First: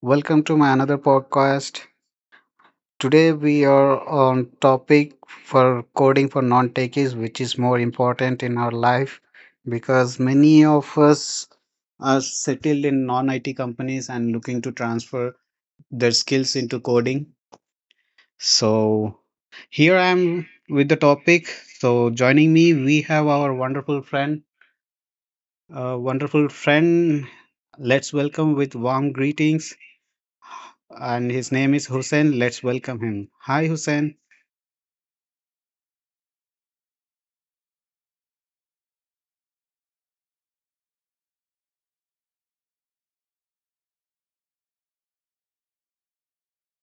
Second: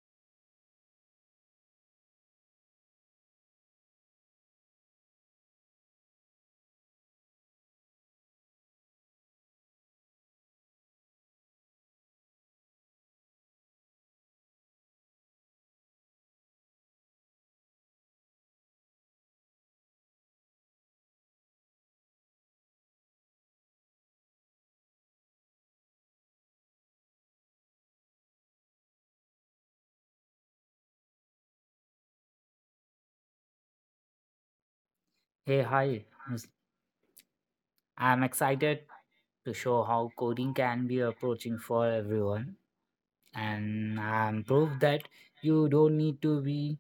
Welcome to my another podcast. Today we are on topic for coding for non-techies which is more important in our life because many of us are settled in non-IT companies and looking to transfer their skills into coding. So here I am with the topic. So joining me we have our wonderful friend, wonderful friend. Let's welcome with warm greetings and his name is Hussein. Let's welcome him. Hi, Hussein. Hey, hi. I'm excited to show how coding can be approaching for everyone, and I'm proof that you don't need to be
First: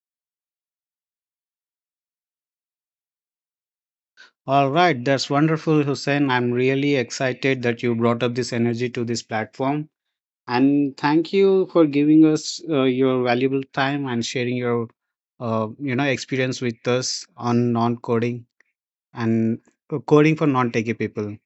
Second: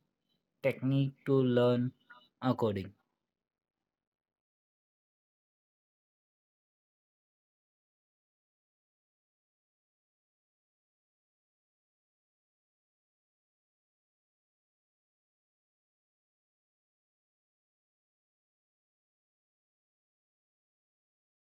technique to learn coding. All right, that's wonderful, Hussein. I'm really excited that you brought up this energy to this platform. And thank you for giving us your valuable time and sharing your experience with us on non-coding and coding for non-techie people.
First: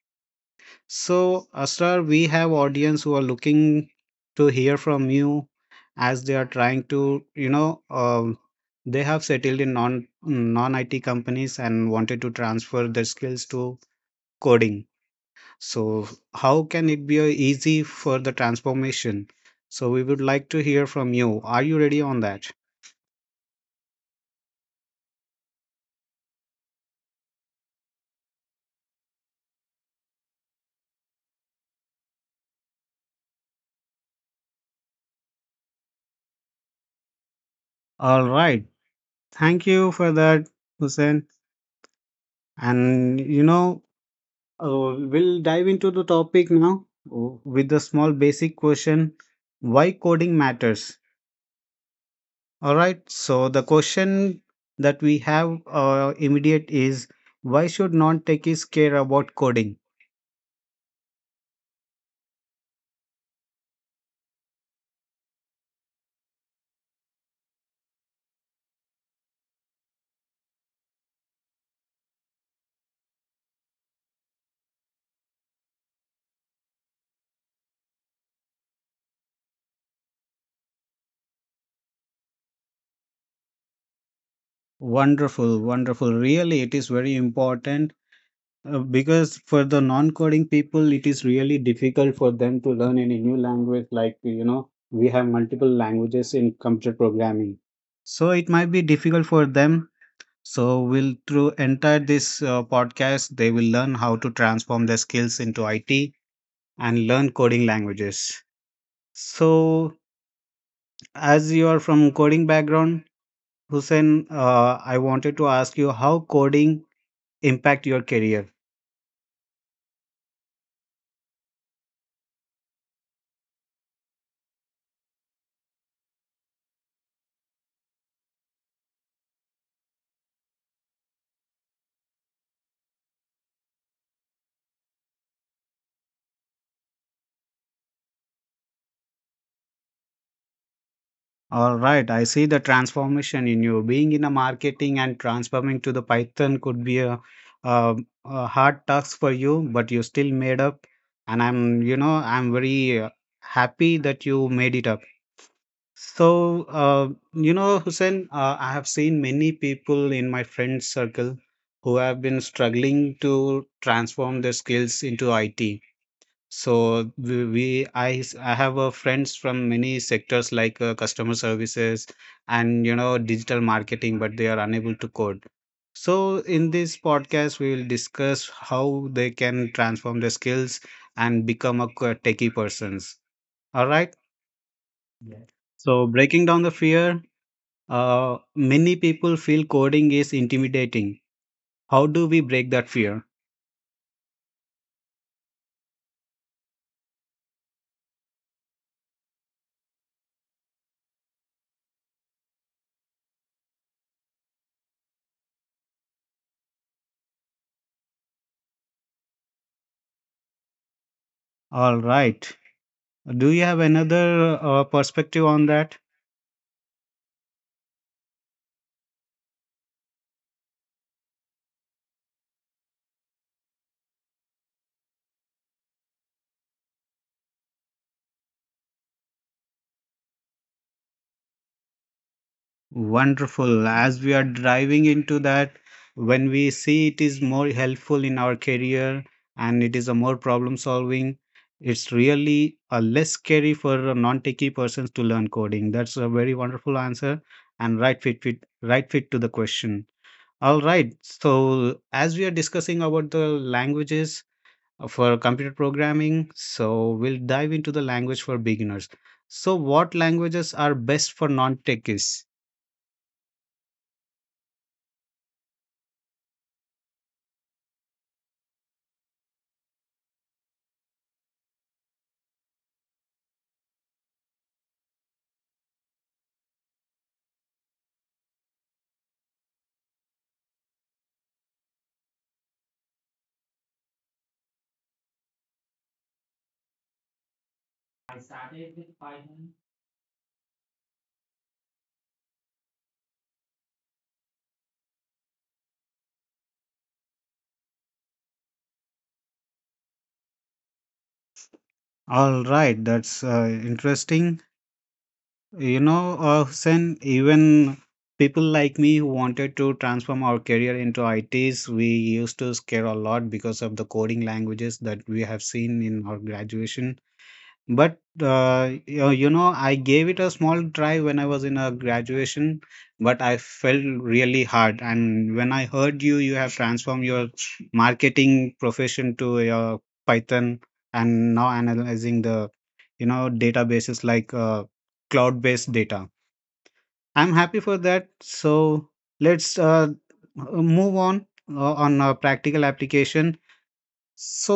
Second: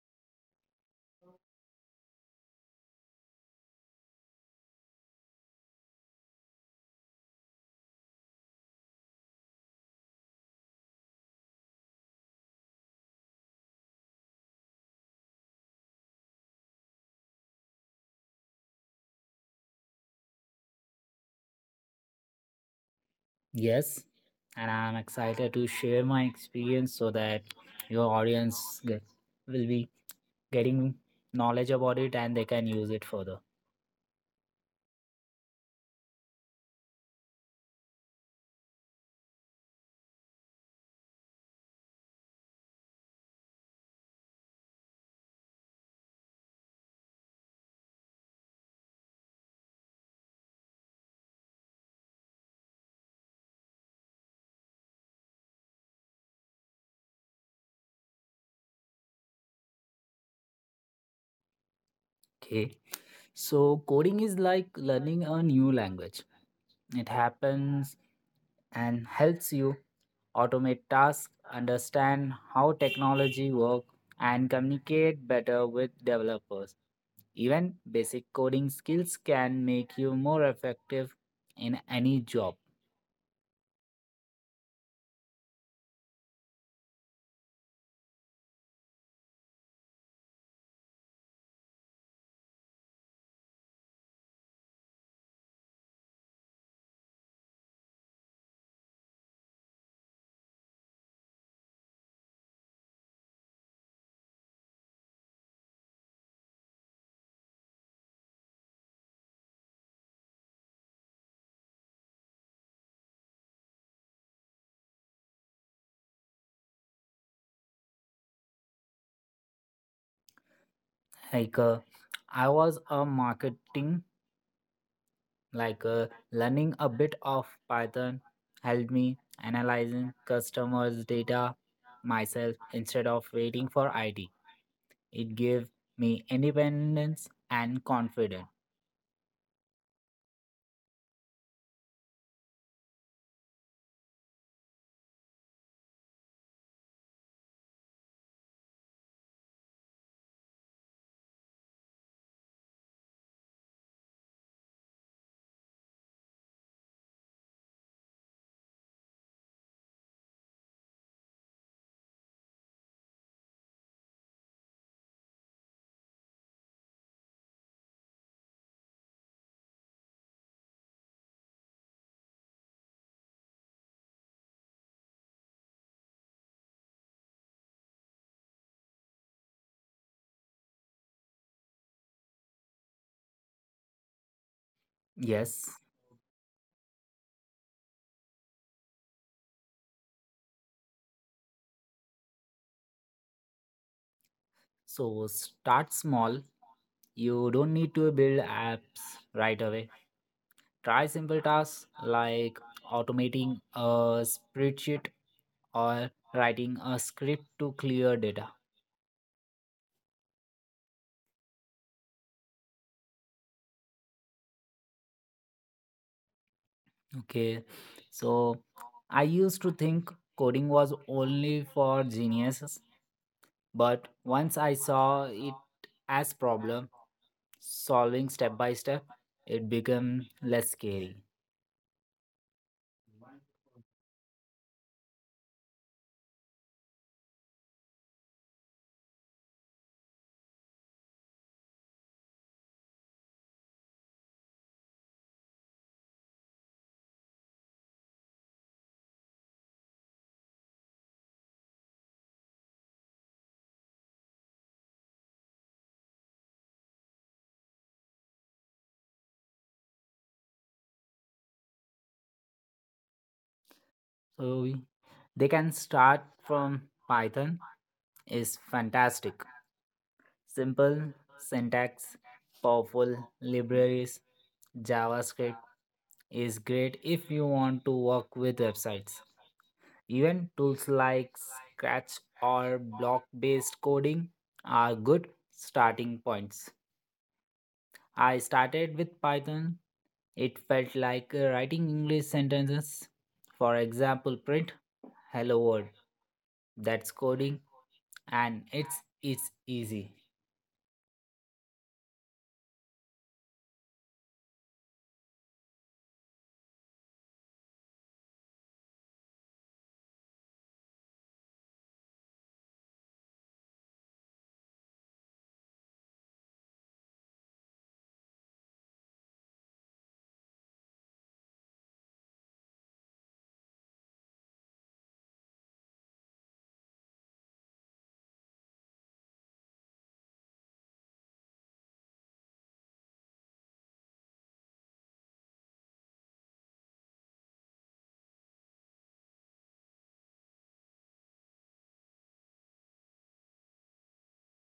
So, Asrar, we have audience who are looking to hear from you as they are trying to, they have settled in non IT companies and wanted to transfer their skills to coding. So, how can it be easy for the transformation? So, we would like to hear from you. Are you ready on that? Yes, and I'm excited to share my experience so that your audience will be getting knowledge about it and they can use it further. All right. Thank you for that, Hussein. And we'll dive into the topic now with a small basic question why coding matters. All right, so the question that we have immediate is why should non techies care about coding? Okay, so coding is like learning a new language. It happens and helps you automate tasks, understand how technology works, and communicate better with developers. Even basic coding skills can make you more effective in any job. Wonderful, wonderful. Really, it is very important because for the non coding people, it is really difficult for them to learn any new language. Like, you know, we have multiple languages in computer programming so it might be difficult for them. So we'll through entire this podcast, they will learn how to transform their skills into IT and learn coding languages. So as you are from coding background, Hussein, I wanted to ask you how coding impact your career. Like uh, I was a marketing, like uh, learning a bit of Python helped me analyzing customers' data myself instead of waiting for IT. It gave me independence and confidence. All right, I see the transformation in you. Being in a marketing and transforming to the Python could be a, a hard task for you, but you still made up. And I'm very happy that you made it up. So, Hussein, I have seen many people in my friend circle who have been struggling to transform their skills into IT. So I have friends from many sectors like customer services and you know digital marketing, but they are unable to code. So in this podcast, we will discuss how they can transform their skills and become a techie persons. All right. Yeah. Yes, So breaking down the fear, many people feel coding is intimidating. How do we break that fear? so start small. You don't need to build apps right away. Try simple tasks like automating a spreadsheet or writing a script to clear data. All right. Do you have another perspective on that? Okay. So I used to think coding was only for geniuses, but once I saw it as problem solving step by step, it became less scary. Wonderful. As we are driving into that, when we see it is more helpful in our career and it is a more problem solving, it's really a less scary for a non-techie persons to learn coding. That's a very wonderful answer and right fit to the question. All right. So, as we are discussing about the languages for computer programming, so we'll dive into the language for beginners. So, what languages are best for non techies? So they can start from Python is fantastic. Simple syntax, powerful libraries, JavaScript is great if you want to work with websites. Even tools like Scratch or block based coding are good starting points. I started with Python. It felt like writing English sentences. For example, print hello world. That's coding and it's easy. All right. That's interesting. You know, Hussein, even people like me who wanted to transform our career into ITs, we used to scare a lot because of the coding languages that we have seen in our graduation. But, you know, I gave it a small try when I was in a graduation, but I felt really hard. And when I heard you, you have transformed your marketing profession to your Python and now analyzing the databases like cloud-based data. I'm happy for that. So let's move on a practical application. So,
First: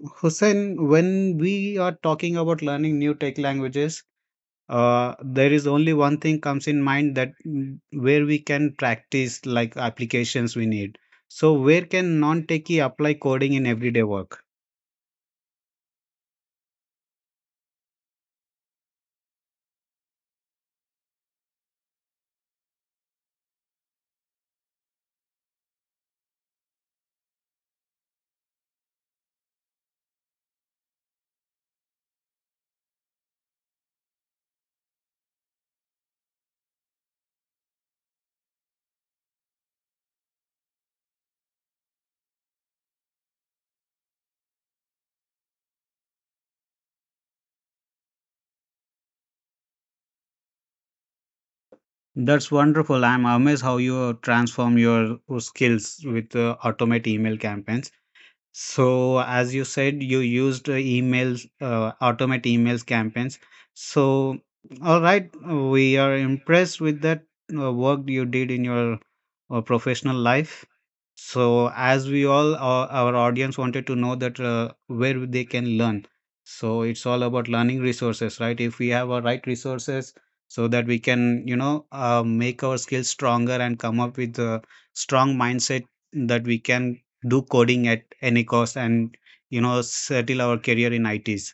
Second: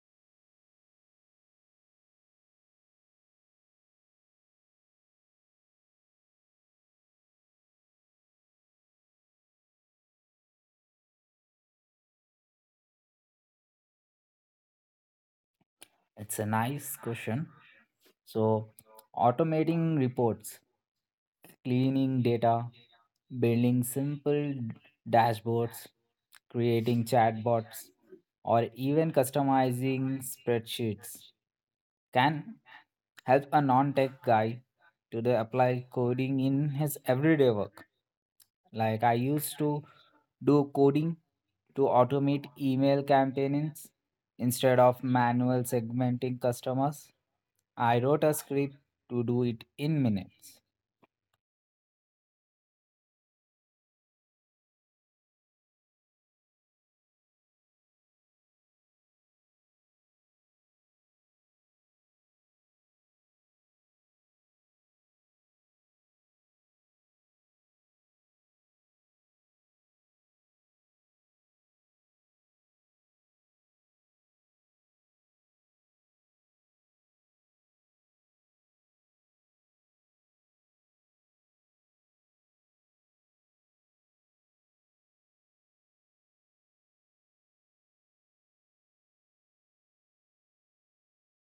Hussein, when we are talking about learning new tech languages, there is only one thing comes in mind that where we can practice like applications we need. So where can non-techie apply coding in everyday work? It's a nice question. So, automating reports, cleaning data, building simple dashboards, creating chatbots, or even customizing spreadsheets can help a non tech guy to the apply coding in his everyday work. Like, I used to do coding to automate email campaigns instead of manual segmenting customers. I wrote a script to do it in minutes. That's wonderful. I'm amazed how you transform your skills with automate email campaigns. So, as you said, you used automate emails campaigns. So, all right, we are impressed with that work you did in your professional life. So, as our audience wanted to know that where they can learn. So, it's all about learning resources, right? If we have our right resources, so that we can, make our skills stronger and come up with a strong mindset that we can do coding at any cost and you know settle our career in ITs.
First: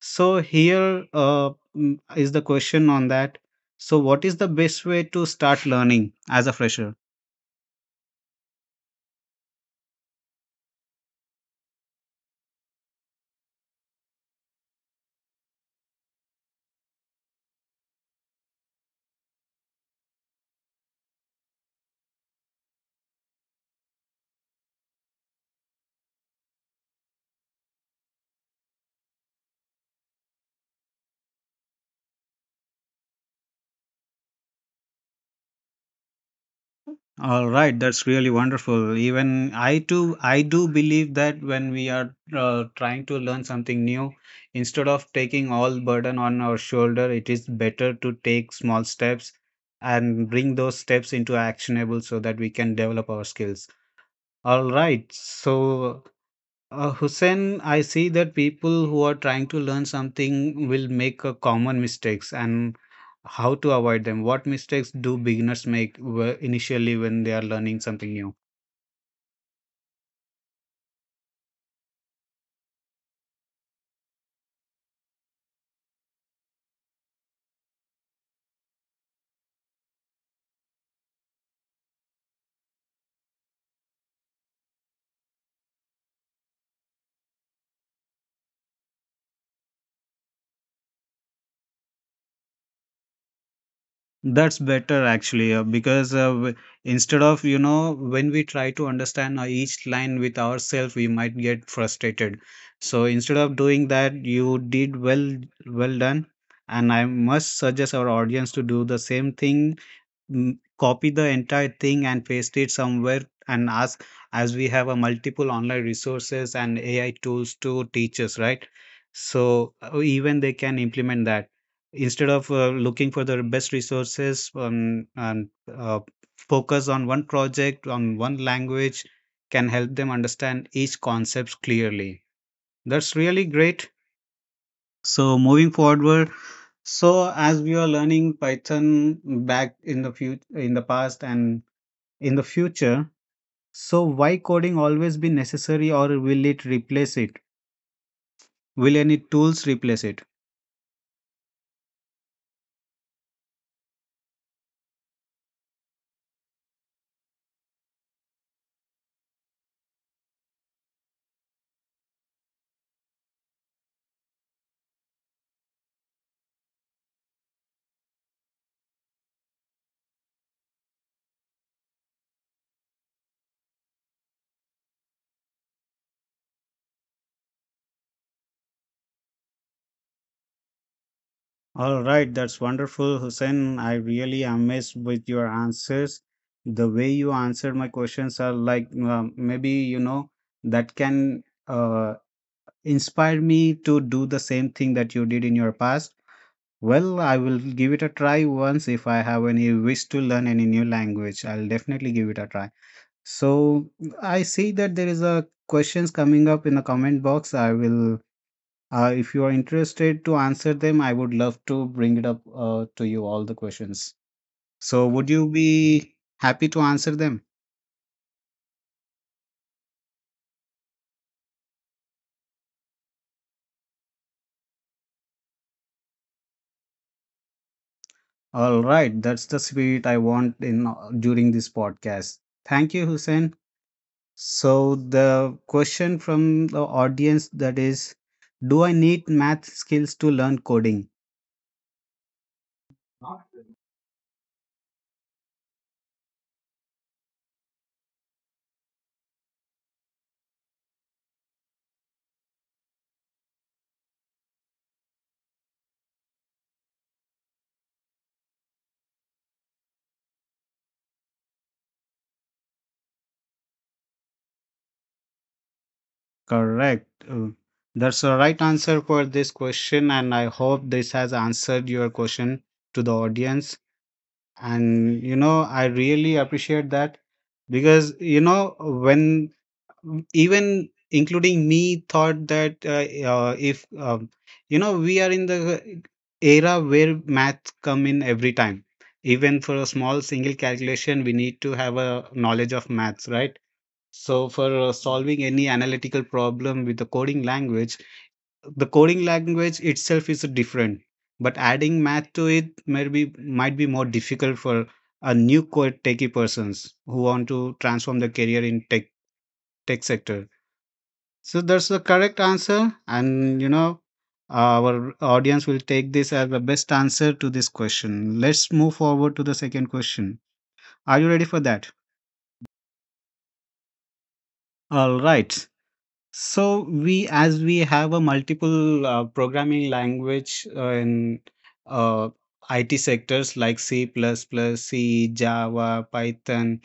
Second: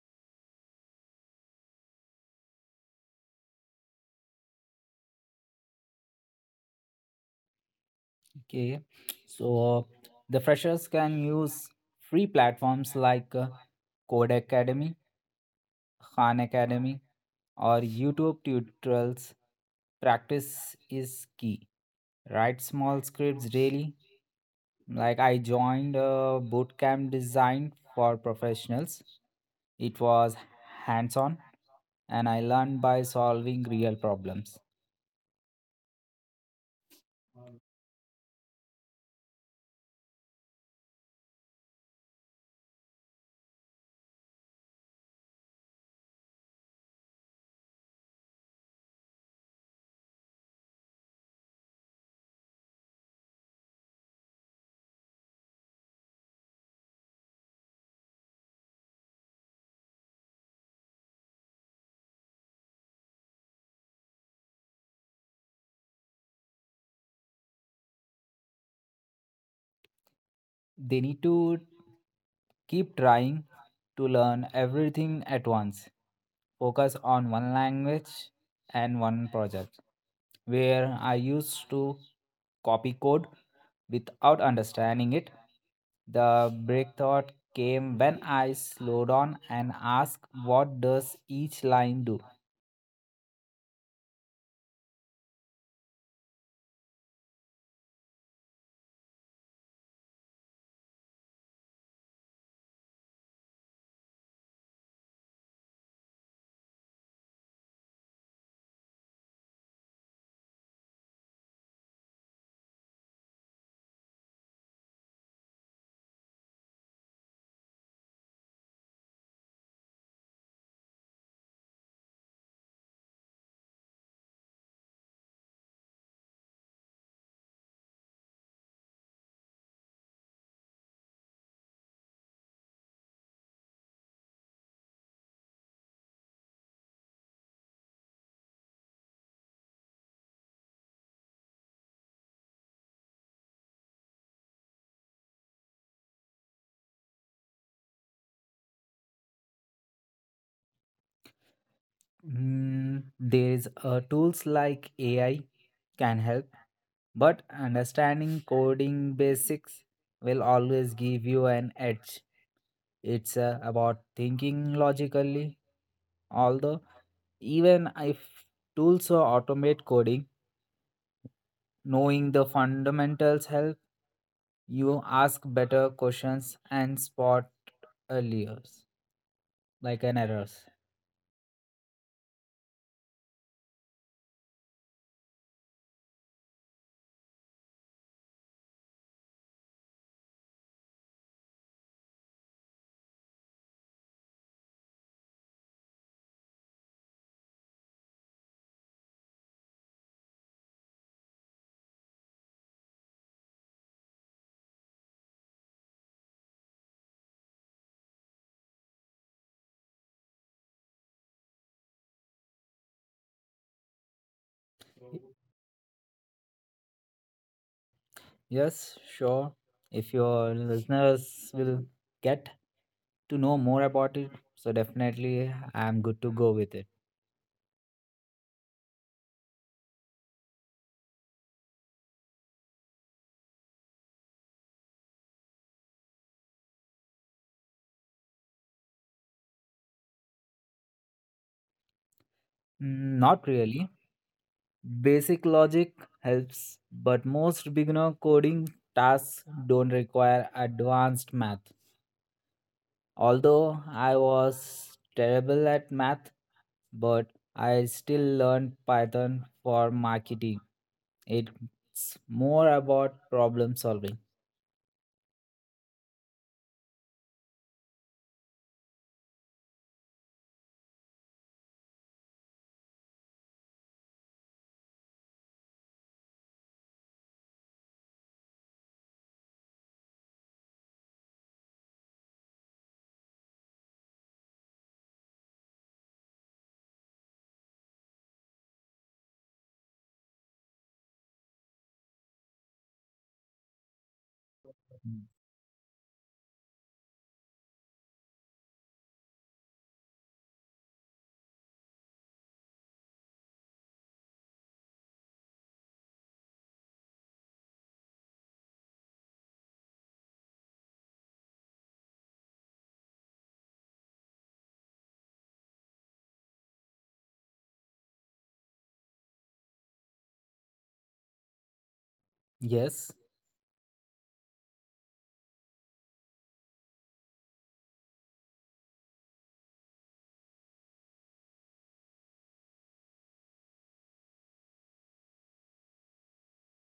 So here is the question on that. So what is the best way to start learning as a fresher? Okay, so the freshers can use free platforms like Code Academy, Khan Academy, or YouTube tutorials. Practice is key. Write small scripts daily. Like I joined a bootcamp designed for professionals. It was hands on, and I learned by solving real problems. All right, that's really wonderful. Even I too, I do believe that when we are trying to learn something new, instead of taking all burden on our shoulder, it is better to take small steps and bring those steps into actionable so that we can develop our skills. All right. So, Hussein, I see that people who are trying to learn something will make a common mistakes and how to avoid them. What mistakes do beginners make initially when they are learning something new? They need to keep trying to learn everything at once. Focus on one language and one project. Where I used to copy code without understanding it, the breakthrough came when I slowed down and asked, "What does each line do?" That's better actually, because instead of, you know, when we try to understand each line with ourselves, we might get frustrated. So instead of doing that, you did well, well done. And I must suggest our audience to do the same thing, copy the entire thing and paste it somewhere and ask, as we have a multiple online resources and AI tools to teach us, right? So even they can implement that instead of looking for the best resources, and uh, focus on one project on one language can help them understand each concepts clearly. That's really great. So moving forward, so as we are learning Python back in the future, in the past, and in the future. So why coding always be necessary or will it replace it? Will any tools replace it? There is tools like AI can help. But understanding coding basics will always give you an edge. It's about thinking logically. Although, even if tools automate coding, knowing the fundamentals help you ask better questions and spot earlier, like an errors. All right, that's wonderful, Hussein. I really amazed with your answers. The way you answered my questions are like maybe you know that can inspire me to do the same thing that you did in your past. Well, I will give it a try once if I have any wish to learn any new language. I'll definitely give it a try. So I see that there is a questions coming up in the comment box. I will, if you are interested to answer them, I would love to bring it up to you all the questions. So would you be happy to answer them? Yes, sure. If your listeners will get to know more about it, so definitely I'm good to go with it. All right, that's the spirit I want in during this podcast. Thank you, Hussein. So the question from the audience that is, do I need math skills to learn coding? Not really. Basic logic helps, but most beginner coding tasks don't require advanced math. Although I was terrible at math, but I still learned Python for marketing. It's more about problem solving. Correct. That's the right answer for this question, and I hope this has answered your question to the audience. And you know, I really appreciate that because you know, when even including me thought that if you know, we are in the era where math come in every time. Even for a small single calculation, we need to have a knowledge of maths, right? So for solving any analytical problem with the coding language itself is different, but adding math to it maybe might be more difficult for a new code techie persons who want to transform their career in tech sector. So that's the correct answer, and you know our audience will take this as the best answer to this question. Let's move forward to the second question. Are you ready for that? Yes. All right. So we, as we have a multiple programming language in uh, IT sectors like C++, C, Java, Python.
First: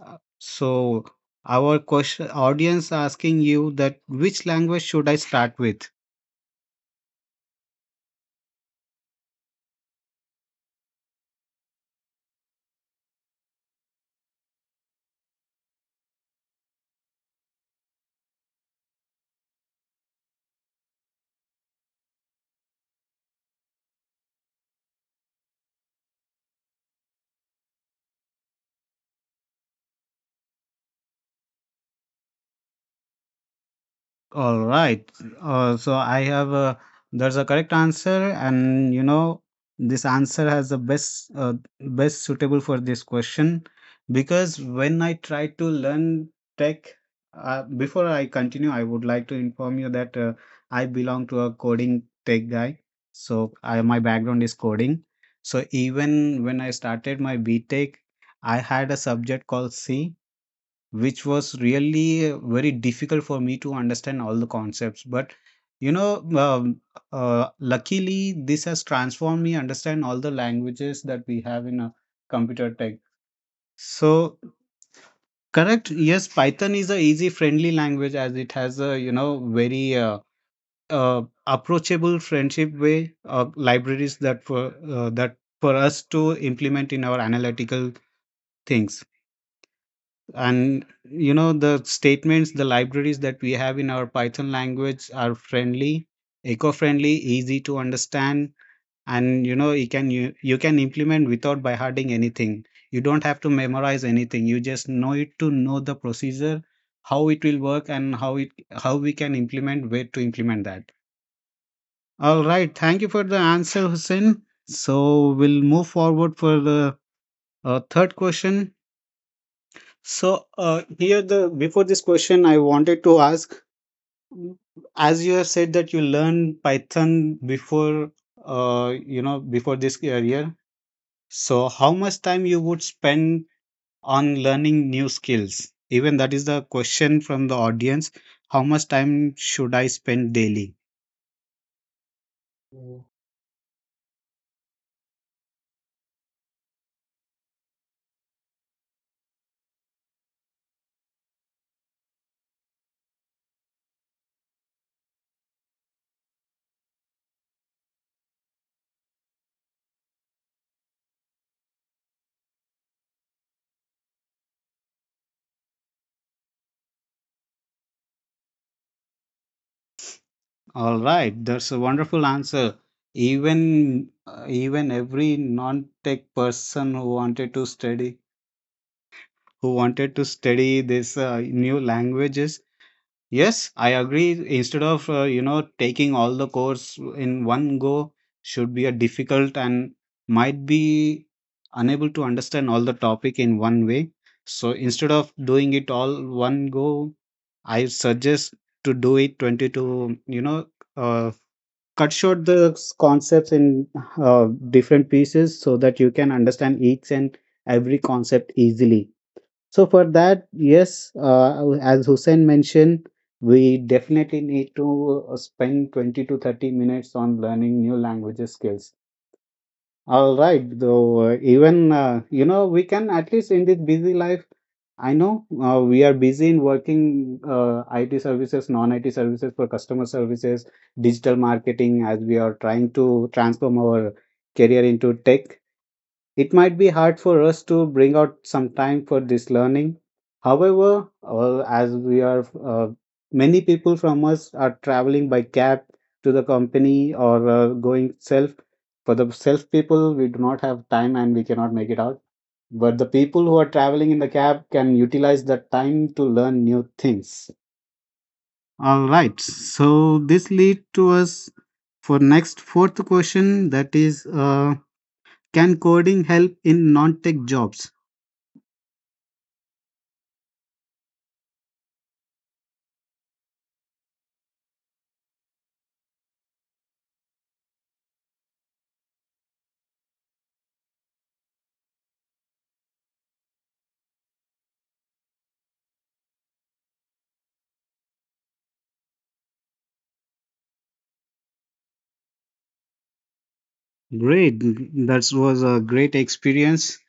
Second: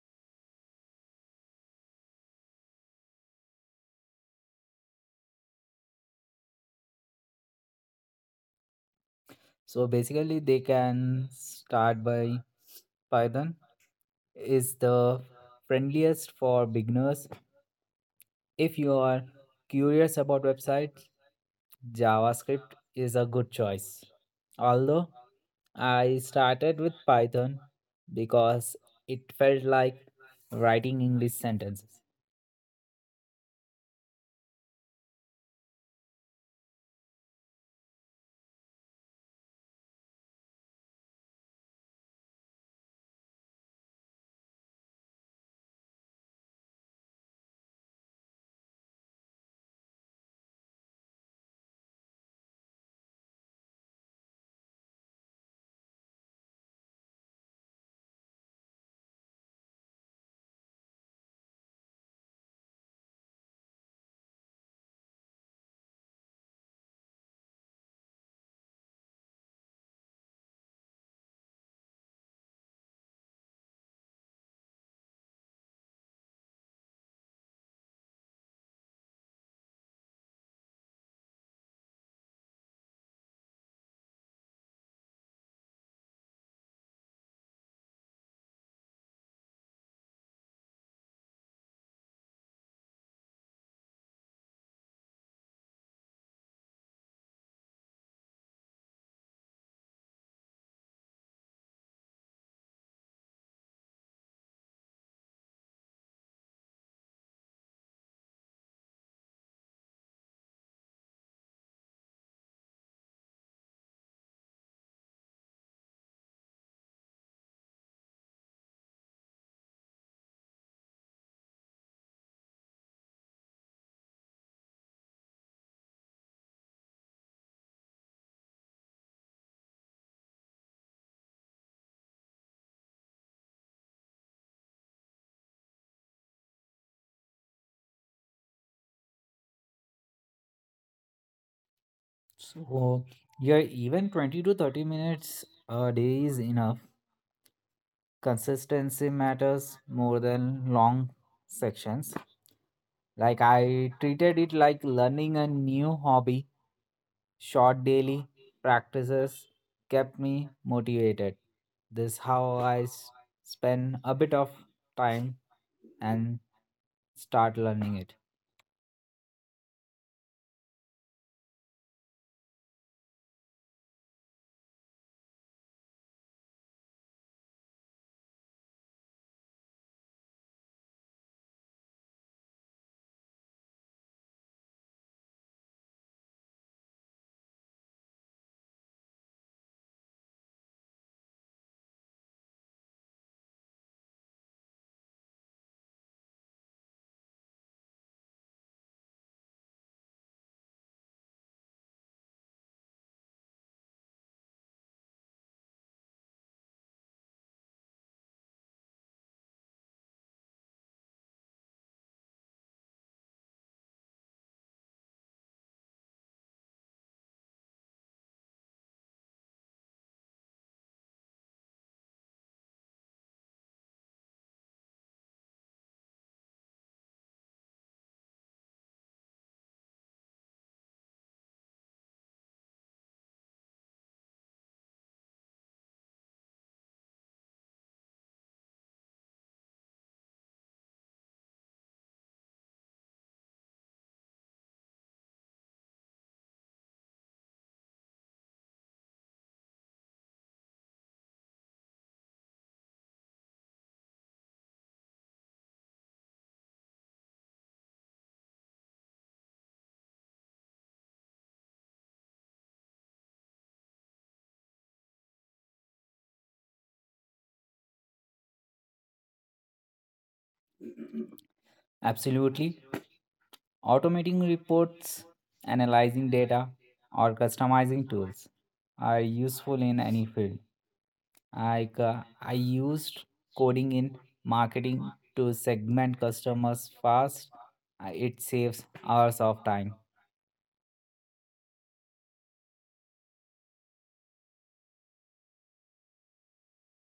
So our question audience asking you that which language should I start with? So basically, they can start by Python is the friendliest for beginners. If you are curious about website JavaScript is a good choice. Although I started with Python because it felt like writing English sentences. All right. So I have a there's a correct answer, and you know this answer has the best best suitable for this question because when I tried to learn tech, before I continue, I would like to inform you that I belong to a coding tech guy. So I, my background is coding. So even when I started my B tech, I had a subject called C, which was really very difficult for me to understand all the concepts. But you know um, luckily this has transformed me understand all the languages that we have in a computer tech. So correct, yes, Python is a easy friendly language as it has a, you know, very approachable friendship way, libraries that for that for us to implement in our analytical things. And you know the statements, the libraries that we have in our Python language are friendly, eco-friendly, easy to understand. And you know you can you can implement without by harding anything. You don't have to memorize anything. You just know it to know the procedure how it will work and how it how we can implement where to implement that. All right, thank you for the answer, Hussein. So we'll move forward for the third question. So here the before this question, I wanted to ask, mm, as you have said that you learned Python before, you know, before this career. So how much time you would spend on learning new skills? Even that is the question from the audience. How much time should I spend daily? So, yeah, even 20 to 30 minutes a day is enough. Consistency matters more than long sections. Like, I treated it like learning a new hobby. Short daily practices kept me motivated. This how I spend a bit of time and start learning it. All right, that's a wonderful answer. Even every non-tech person who wanted to study this new languages. Yes, I agree. Instead of you know taking all the course in one go should be a difficult and might be unable to understand all the topic in one way. So instead of doing it all one go, I suggest to do it 20 to uh, cut short the s- concepts in uh, different pieces so that you can understand each and every concept easily. So for that, yes, as Hussein mentioned, we definitely need to spend 20 to 30 minutes on learning new languages skills. All right, though, you know, we can at least in this busy life, I know we are busy in working IT services, non-IT services for customer services, digital marketing as we are trying to transform our career into tech. It might be hard for us to bring out some time for this learning. However, as we are many people from us are traveling by cab to the company or going self. For the self people, we do not have time and we cannot make it out. But the people who are traveling in the cab can utilize that time to learn new things. All right. So this lead to us for next fourth question, that is can coding help in non tech jobs? Absolutely. Automating reports, analyzing data, or customizing tools are useful in any field. I used coding in marketing to segment customers fast. It saves hours of time. Great, that was a great experience.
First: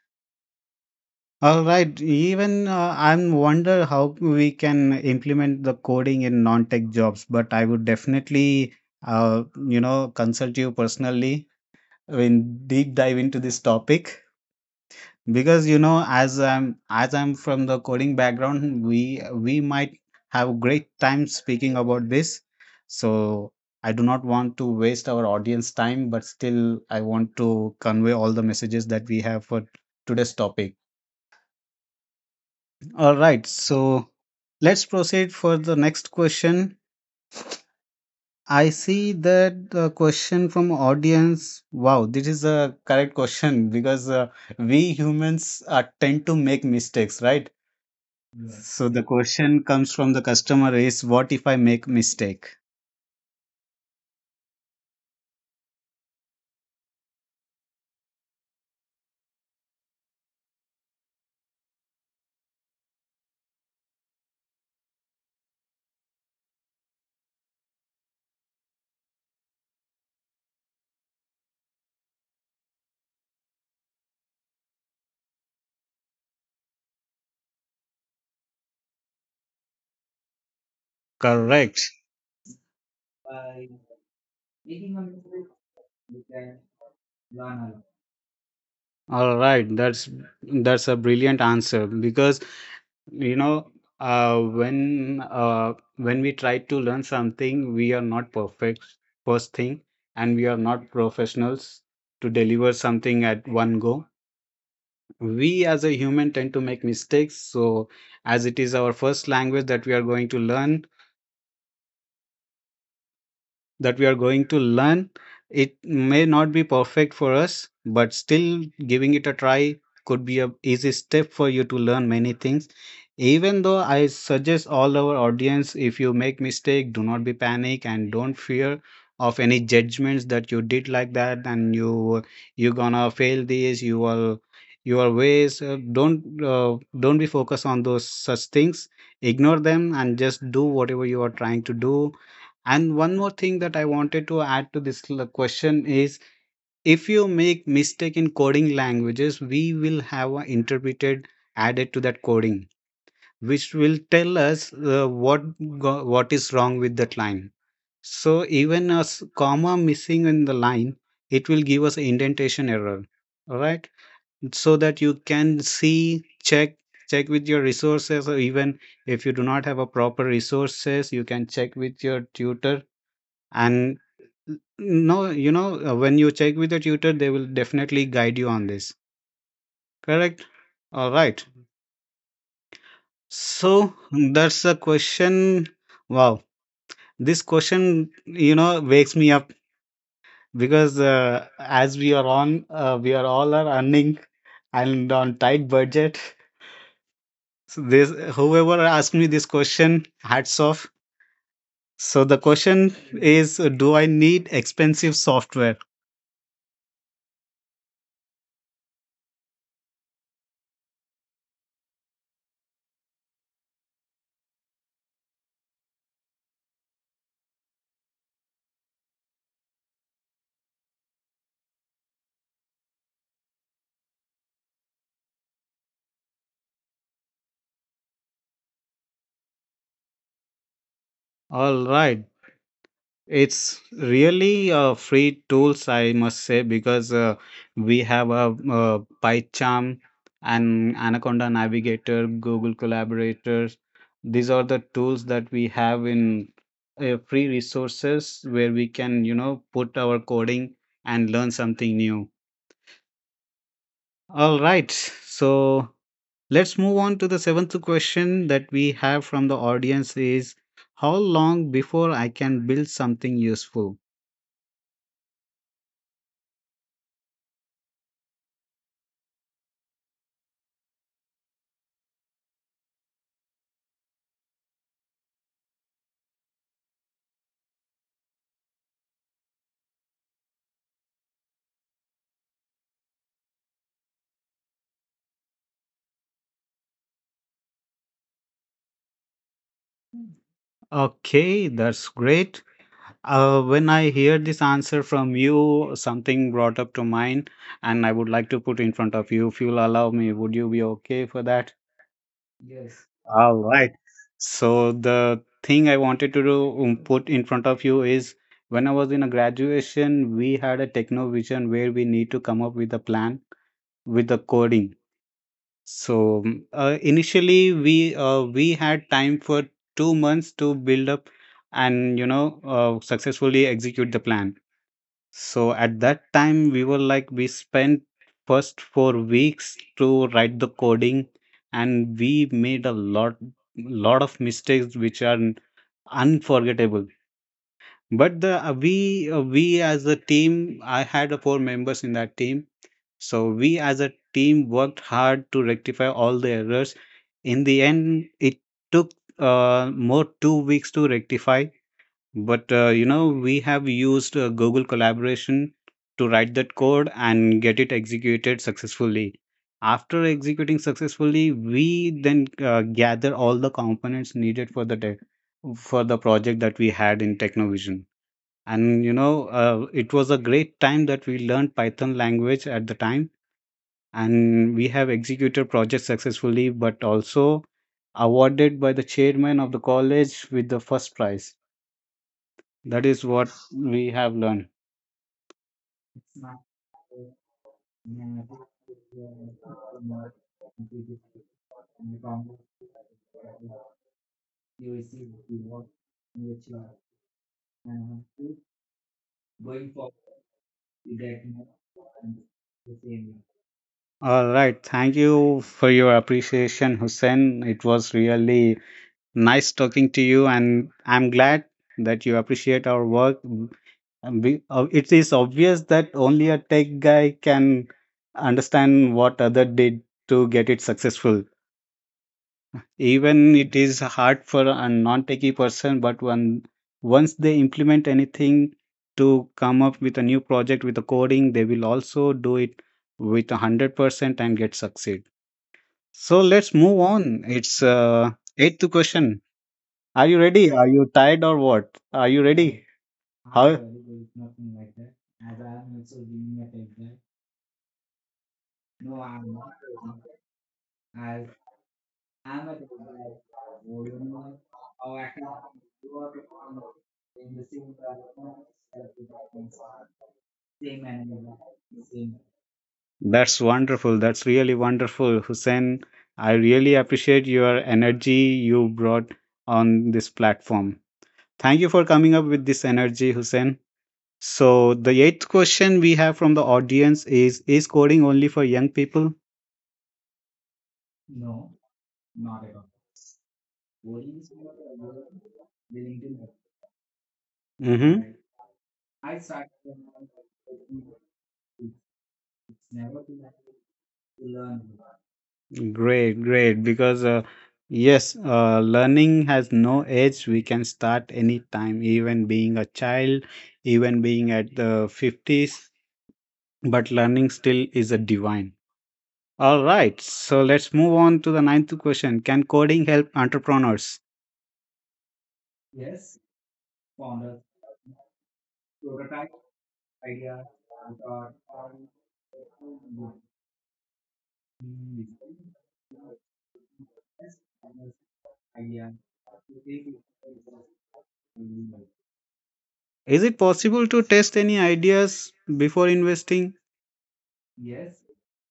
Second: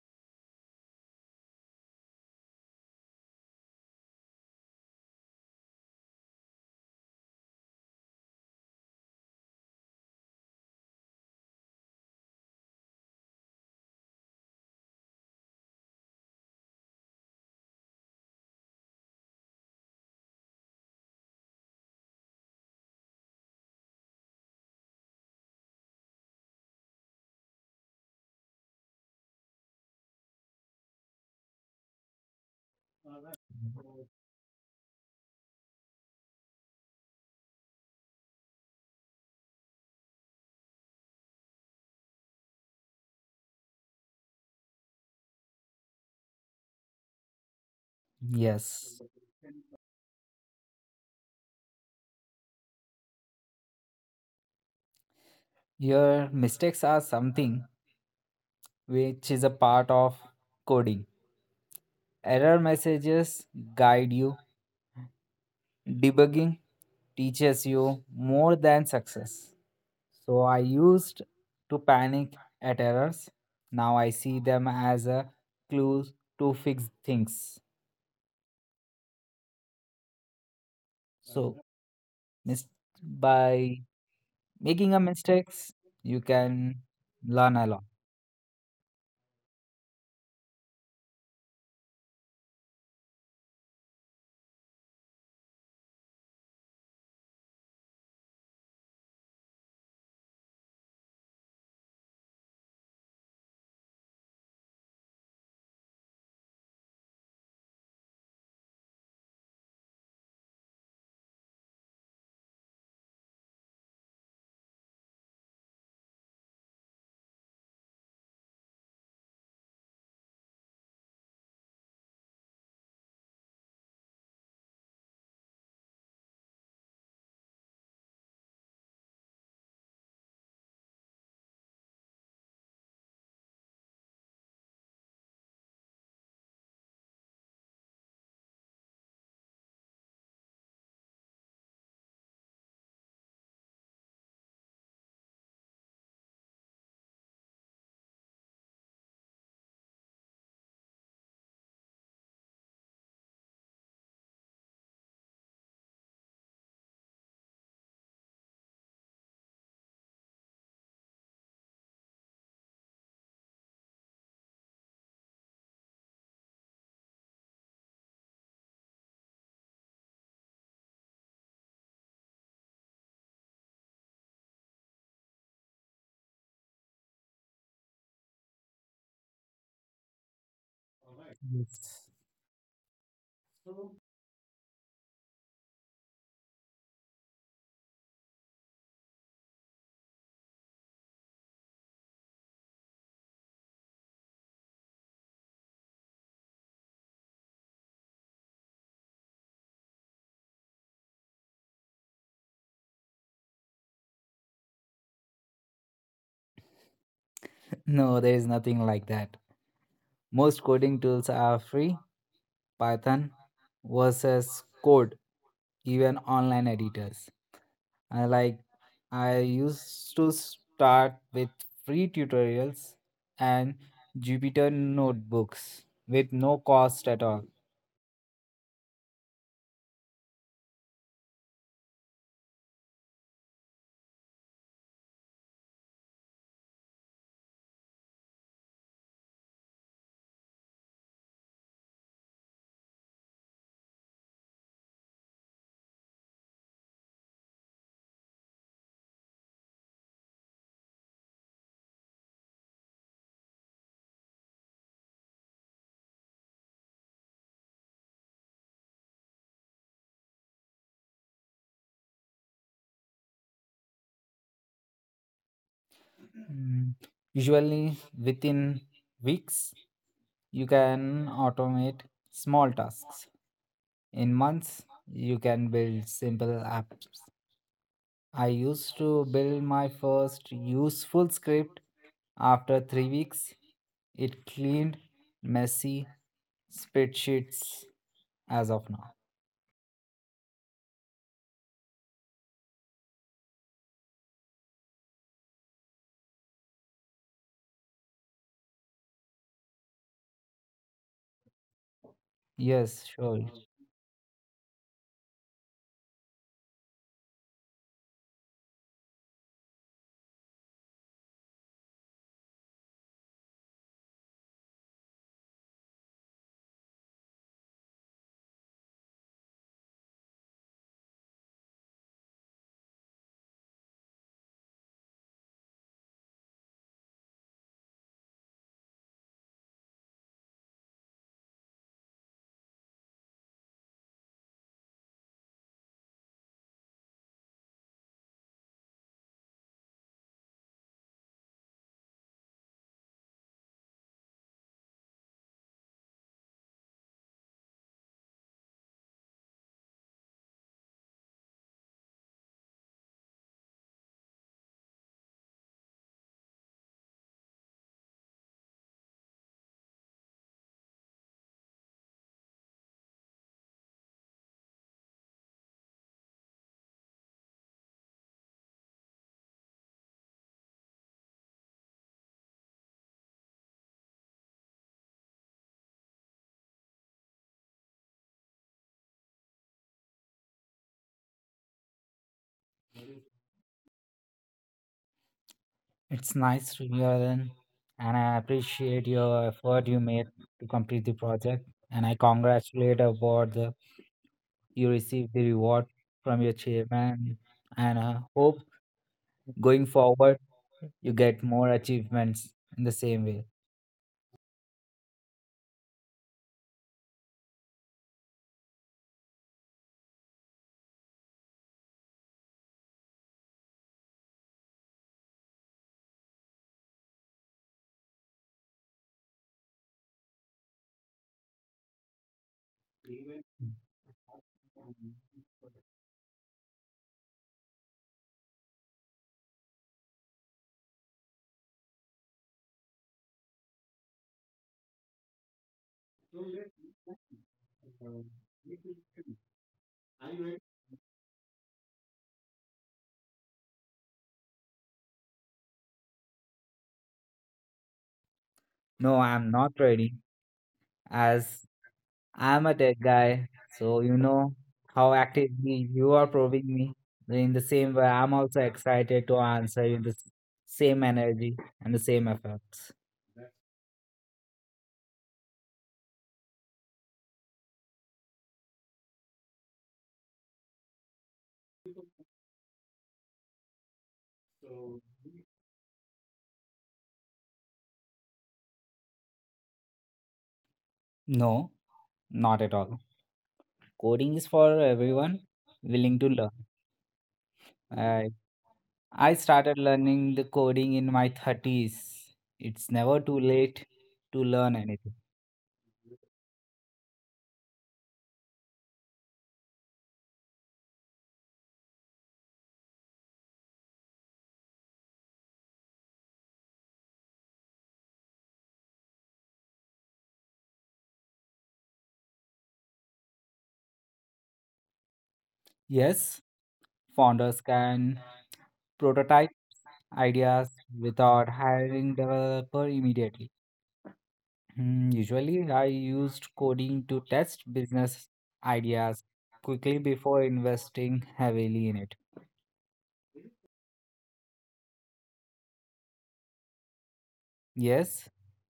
All right, even I'm wonder how we can implement the coding in non-tech jobs, but I would definitely, uh, you know, consult you personally when deep dive into this topic. Because you know, as I'm from the coding background, we might have great time speaking about this. So I do not want to waste our audience time, but still I want to convey all the messages that we have for today's topic. All right, so let's proceed for the next question. I see that the question from audience. Wow, this is a correct question because we humans tend to make mistakes, right? So the Yes. question comes from the customer is, what if I make mistake? Your mistakes are something which is a part of coding. Error messages guide you, debugging teaches you more than success. So I used to panic at errors. Now I see them as a clue to fix things. So Correct. mis- by making a mistakes, you can learn a lot. All right, that's a brilliant answer because you know when we try to learn something, we are not perfect first thing, and we are not professionals to deliver something at one go. We as a human tend to make mistakes. So as it is our first language that we are going to learn, that we are going to learn. It may not be perfect for us, but still giving it a try could be a easy step for you to learn many things. Even though I suggest all our audience, if you make mistake, do not be panic and don't fear of any judgments that you did like that and you gonna fail this. You will your ways don't be focused on those such things. Ignore them and just do whatever you are trying to do. And one more thing that I wanted to add to this l- question is, if you make mistake in coding languages, we will have an interpreted added to that coding, which will tell us what is wrong with that line. So even a s- comma missing in the line, it will give us an indentation error. All right, so that you can see check with your resources, or even if you do not have a proper resources you can check with your tutor. And no, you know, when you check with the tutor, they will definitely guide you on this. Correct? All right. Yes. So that's a question. Wow. This question, you know, wakes me up because as we are on, we are all are earning and on tight budget. So this, whoever asked me this question, hats off. So the question is, do I need expensive software? No, there is nothing like that. Most coding tools are free. Python versus code, even online editors. I like I used to start with free tutorials and Jupyter notebooks with no cost at all. All right. It's really a free tools, I must say, because we have a, PyCharm and Anaconda Navigator, Google Collaborator. These are the tools that we have in free resources where we can, you know, put our coding and learn something new. All right, so let's move on to the seventh question that we have from the audience is, how long before I can build something useful? Mm, Usually within weeks, you can automate small tasks. In months, you can build simple apps. I used to build my first useful script after 3 weeks. It cleaned messy spreadsheets as of now. Okay, that's great. When I hear this answer from you, something brought up to mind, and I would like to put in front of you if you'll allow me. Would you be okay for that? Yes, sure. All right. So the thing I wanted to do, put in front of you is, when I was in a graduation, we had a techno vision where we need to come up with a plan with the coding. So initially we had time for 2 months to build up and you know successfully execute the plan. So at that time we were like we spent first 4 weeks to write the coding, and we made a lot of mistakes which are unforgettable. But the we as a team, I had four members in that team. So we as a team worked hard to rectify all the errors. In the end, it took more 2 weeks to rectify. But you know, we have used Google Collaboration to write that code and get it executed successfully. After executing successfully, we then gather all the components needed for the tech, for the project that we had in Technovision. And you know, it was a great time that we learned Python language at the time, and we have executed projects successfully but also awarded by the chairman of the college with the first prize. That is what we have learned. It's nice to hear then, and I appreciate your effort you made to complete the project. And I congratulate about the you received the reward from your chairman, and I hope going forward you get more achievements in the same way. All right, thank you for your appreciation, Hussein. It was really nice talking to you and I'm glad that you appreciate our work. And we- it is obvious that only a tech guy can understand what other did to get it successful, even it is hard for a non-techie person. But when once they implement anything to come up with a new project with the coding, they will also do it with 100% and get succeed. So let's move on, it's eighth question. Are you ready? Are you tired or what? Are you ready? How? No, I'm not ready. As I'm a tech guy, so you know how actively you are probing me. In the same way, I'm also excited to answer you the same energy and the same efforts. That's wonderful. That's really wonderful, Hussein. I really appreciate your energy you brought on this platform. Thank you for coming up with this energy, Hussein. So, the eighth question we have from the audience is coding only for young people? No, not at all. Coding is for everyone willing to learn. I, Mm-hmm. I started learning the coding in my 30s. It's never too late to learn anything. Great, great. Because, yes, learning has no age. We can start anytime, even being a child, even being at the 50s, but learning still is a divine. All right, so let's move on to the ninth question, can coding help entrepreneurs? Yes, founders can prototype ideas without hiring developer immediately. Usually, I used coding to test business ideas quickly before investing heavily in it. Is it possible to test any ideas before investing? Yes,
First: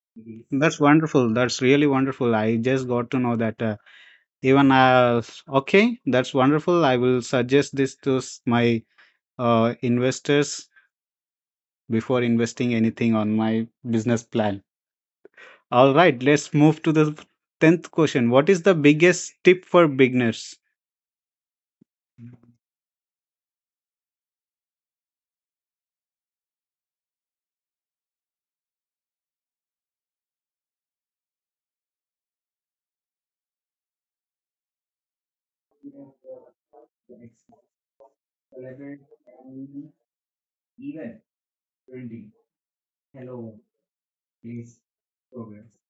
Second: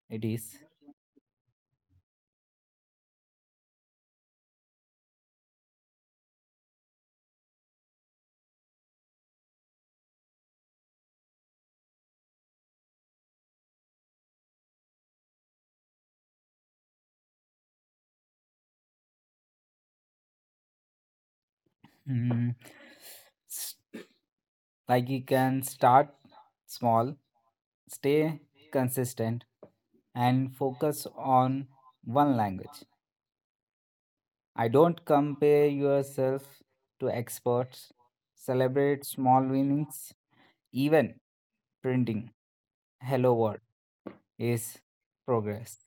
it is. That's wonderful. That's really wonderful. I just got to know that even okay, that's wonderful. I will suggest this to s- my investors before investing anything on my business plan. All right, let's move to the 10th question. What is the biggest tip for beginners? Hmm, s- Like you can start small, stay consistent, and focus on one language. I don't compare yourself to experts. Celebrate small winnings, even printing hello world is progress.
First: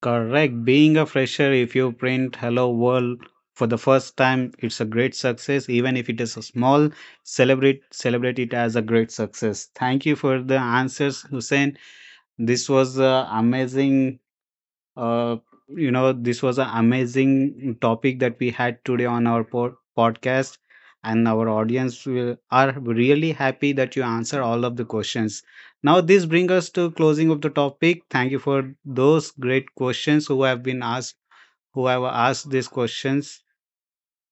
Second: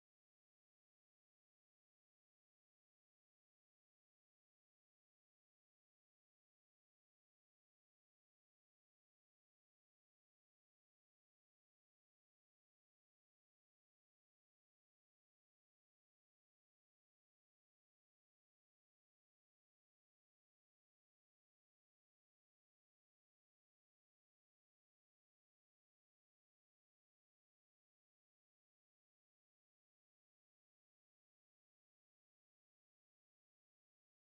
Correct. Being a fresher, if you print Hello World for the first time, it's a great success. Even if it is a small, celebrate it as a great success. Thank you for the answers, Hussein. This was amazing, uh, you know, this was an amazing topic that we had today on our po- podcast, and our audience will, are really happy that you answer all of the questions. Now, this brings us to closing of the topic. Thank you for those great questions who have been asked who have asked these questions.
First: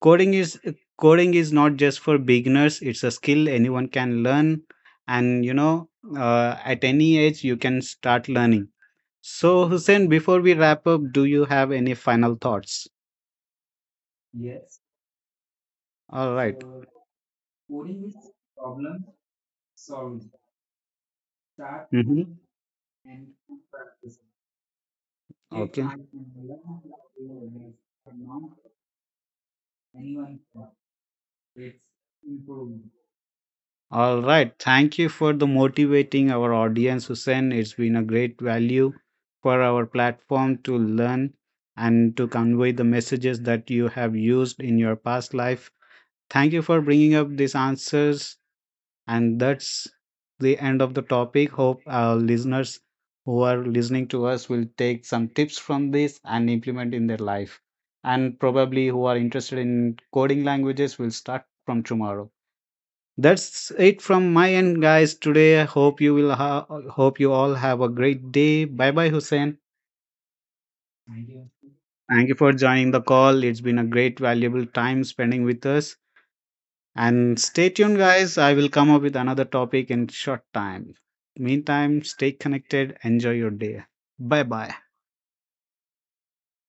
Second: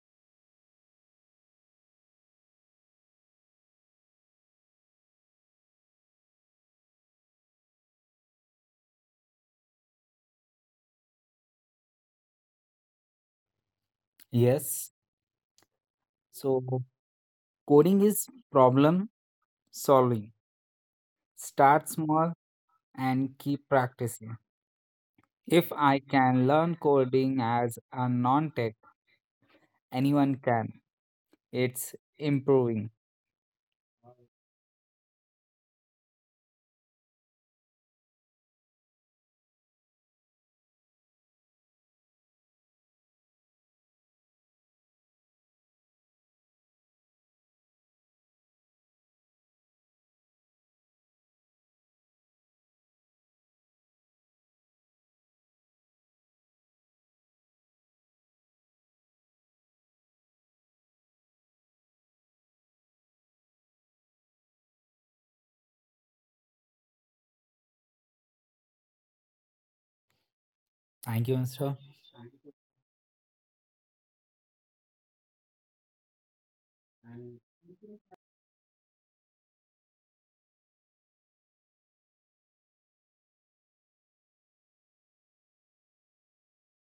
Coding is coding is not just for beginners. It's a skill anyone can learn. And you know at any age you can start learning. So, Hussein, before we wrap up, do you have any final thoughts? Yes. All right. So coding is problem solving. Start Mm-hmm. small and keep practicing. If Okay. I can learn coding as a non-tech, anyone can. It's improving. All right. Thank you for the motivating our audience, Hussein. It's been a great value for our platform to learn and to convey the messages that you have used in your past life. Thank you for bringing up these answers. And that's the end of the topic. Hope our listeners who are listening to us will take some tips from this and implement in their life. And probably who are interested in coding languages will start from tomorrow. That's it from my end, guys. Today, I hope you will hope you all have a great day. Bye bye, Hussein. Thank you, Mr. Thank you for joining the call. It's been a great, valuable time spending with us. And stay tuned, guys. I will come up with another topic in short time. Meantime, stay connected. Enjoy your day. Bye bye.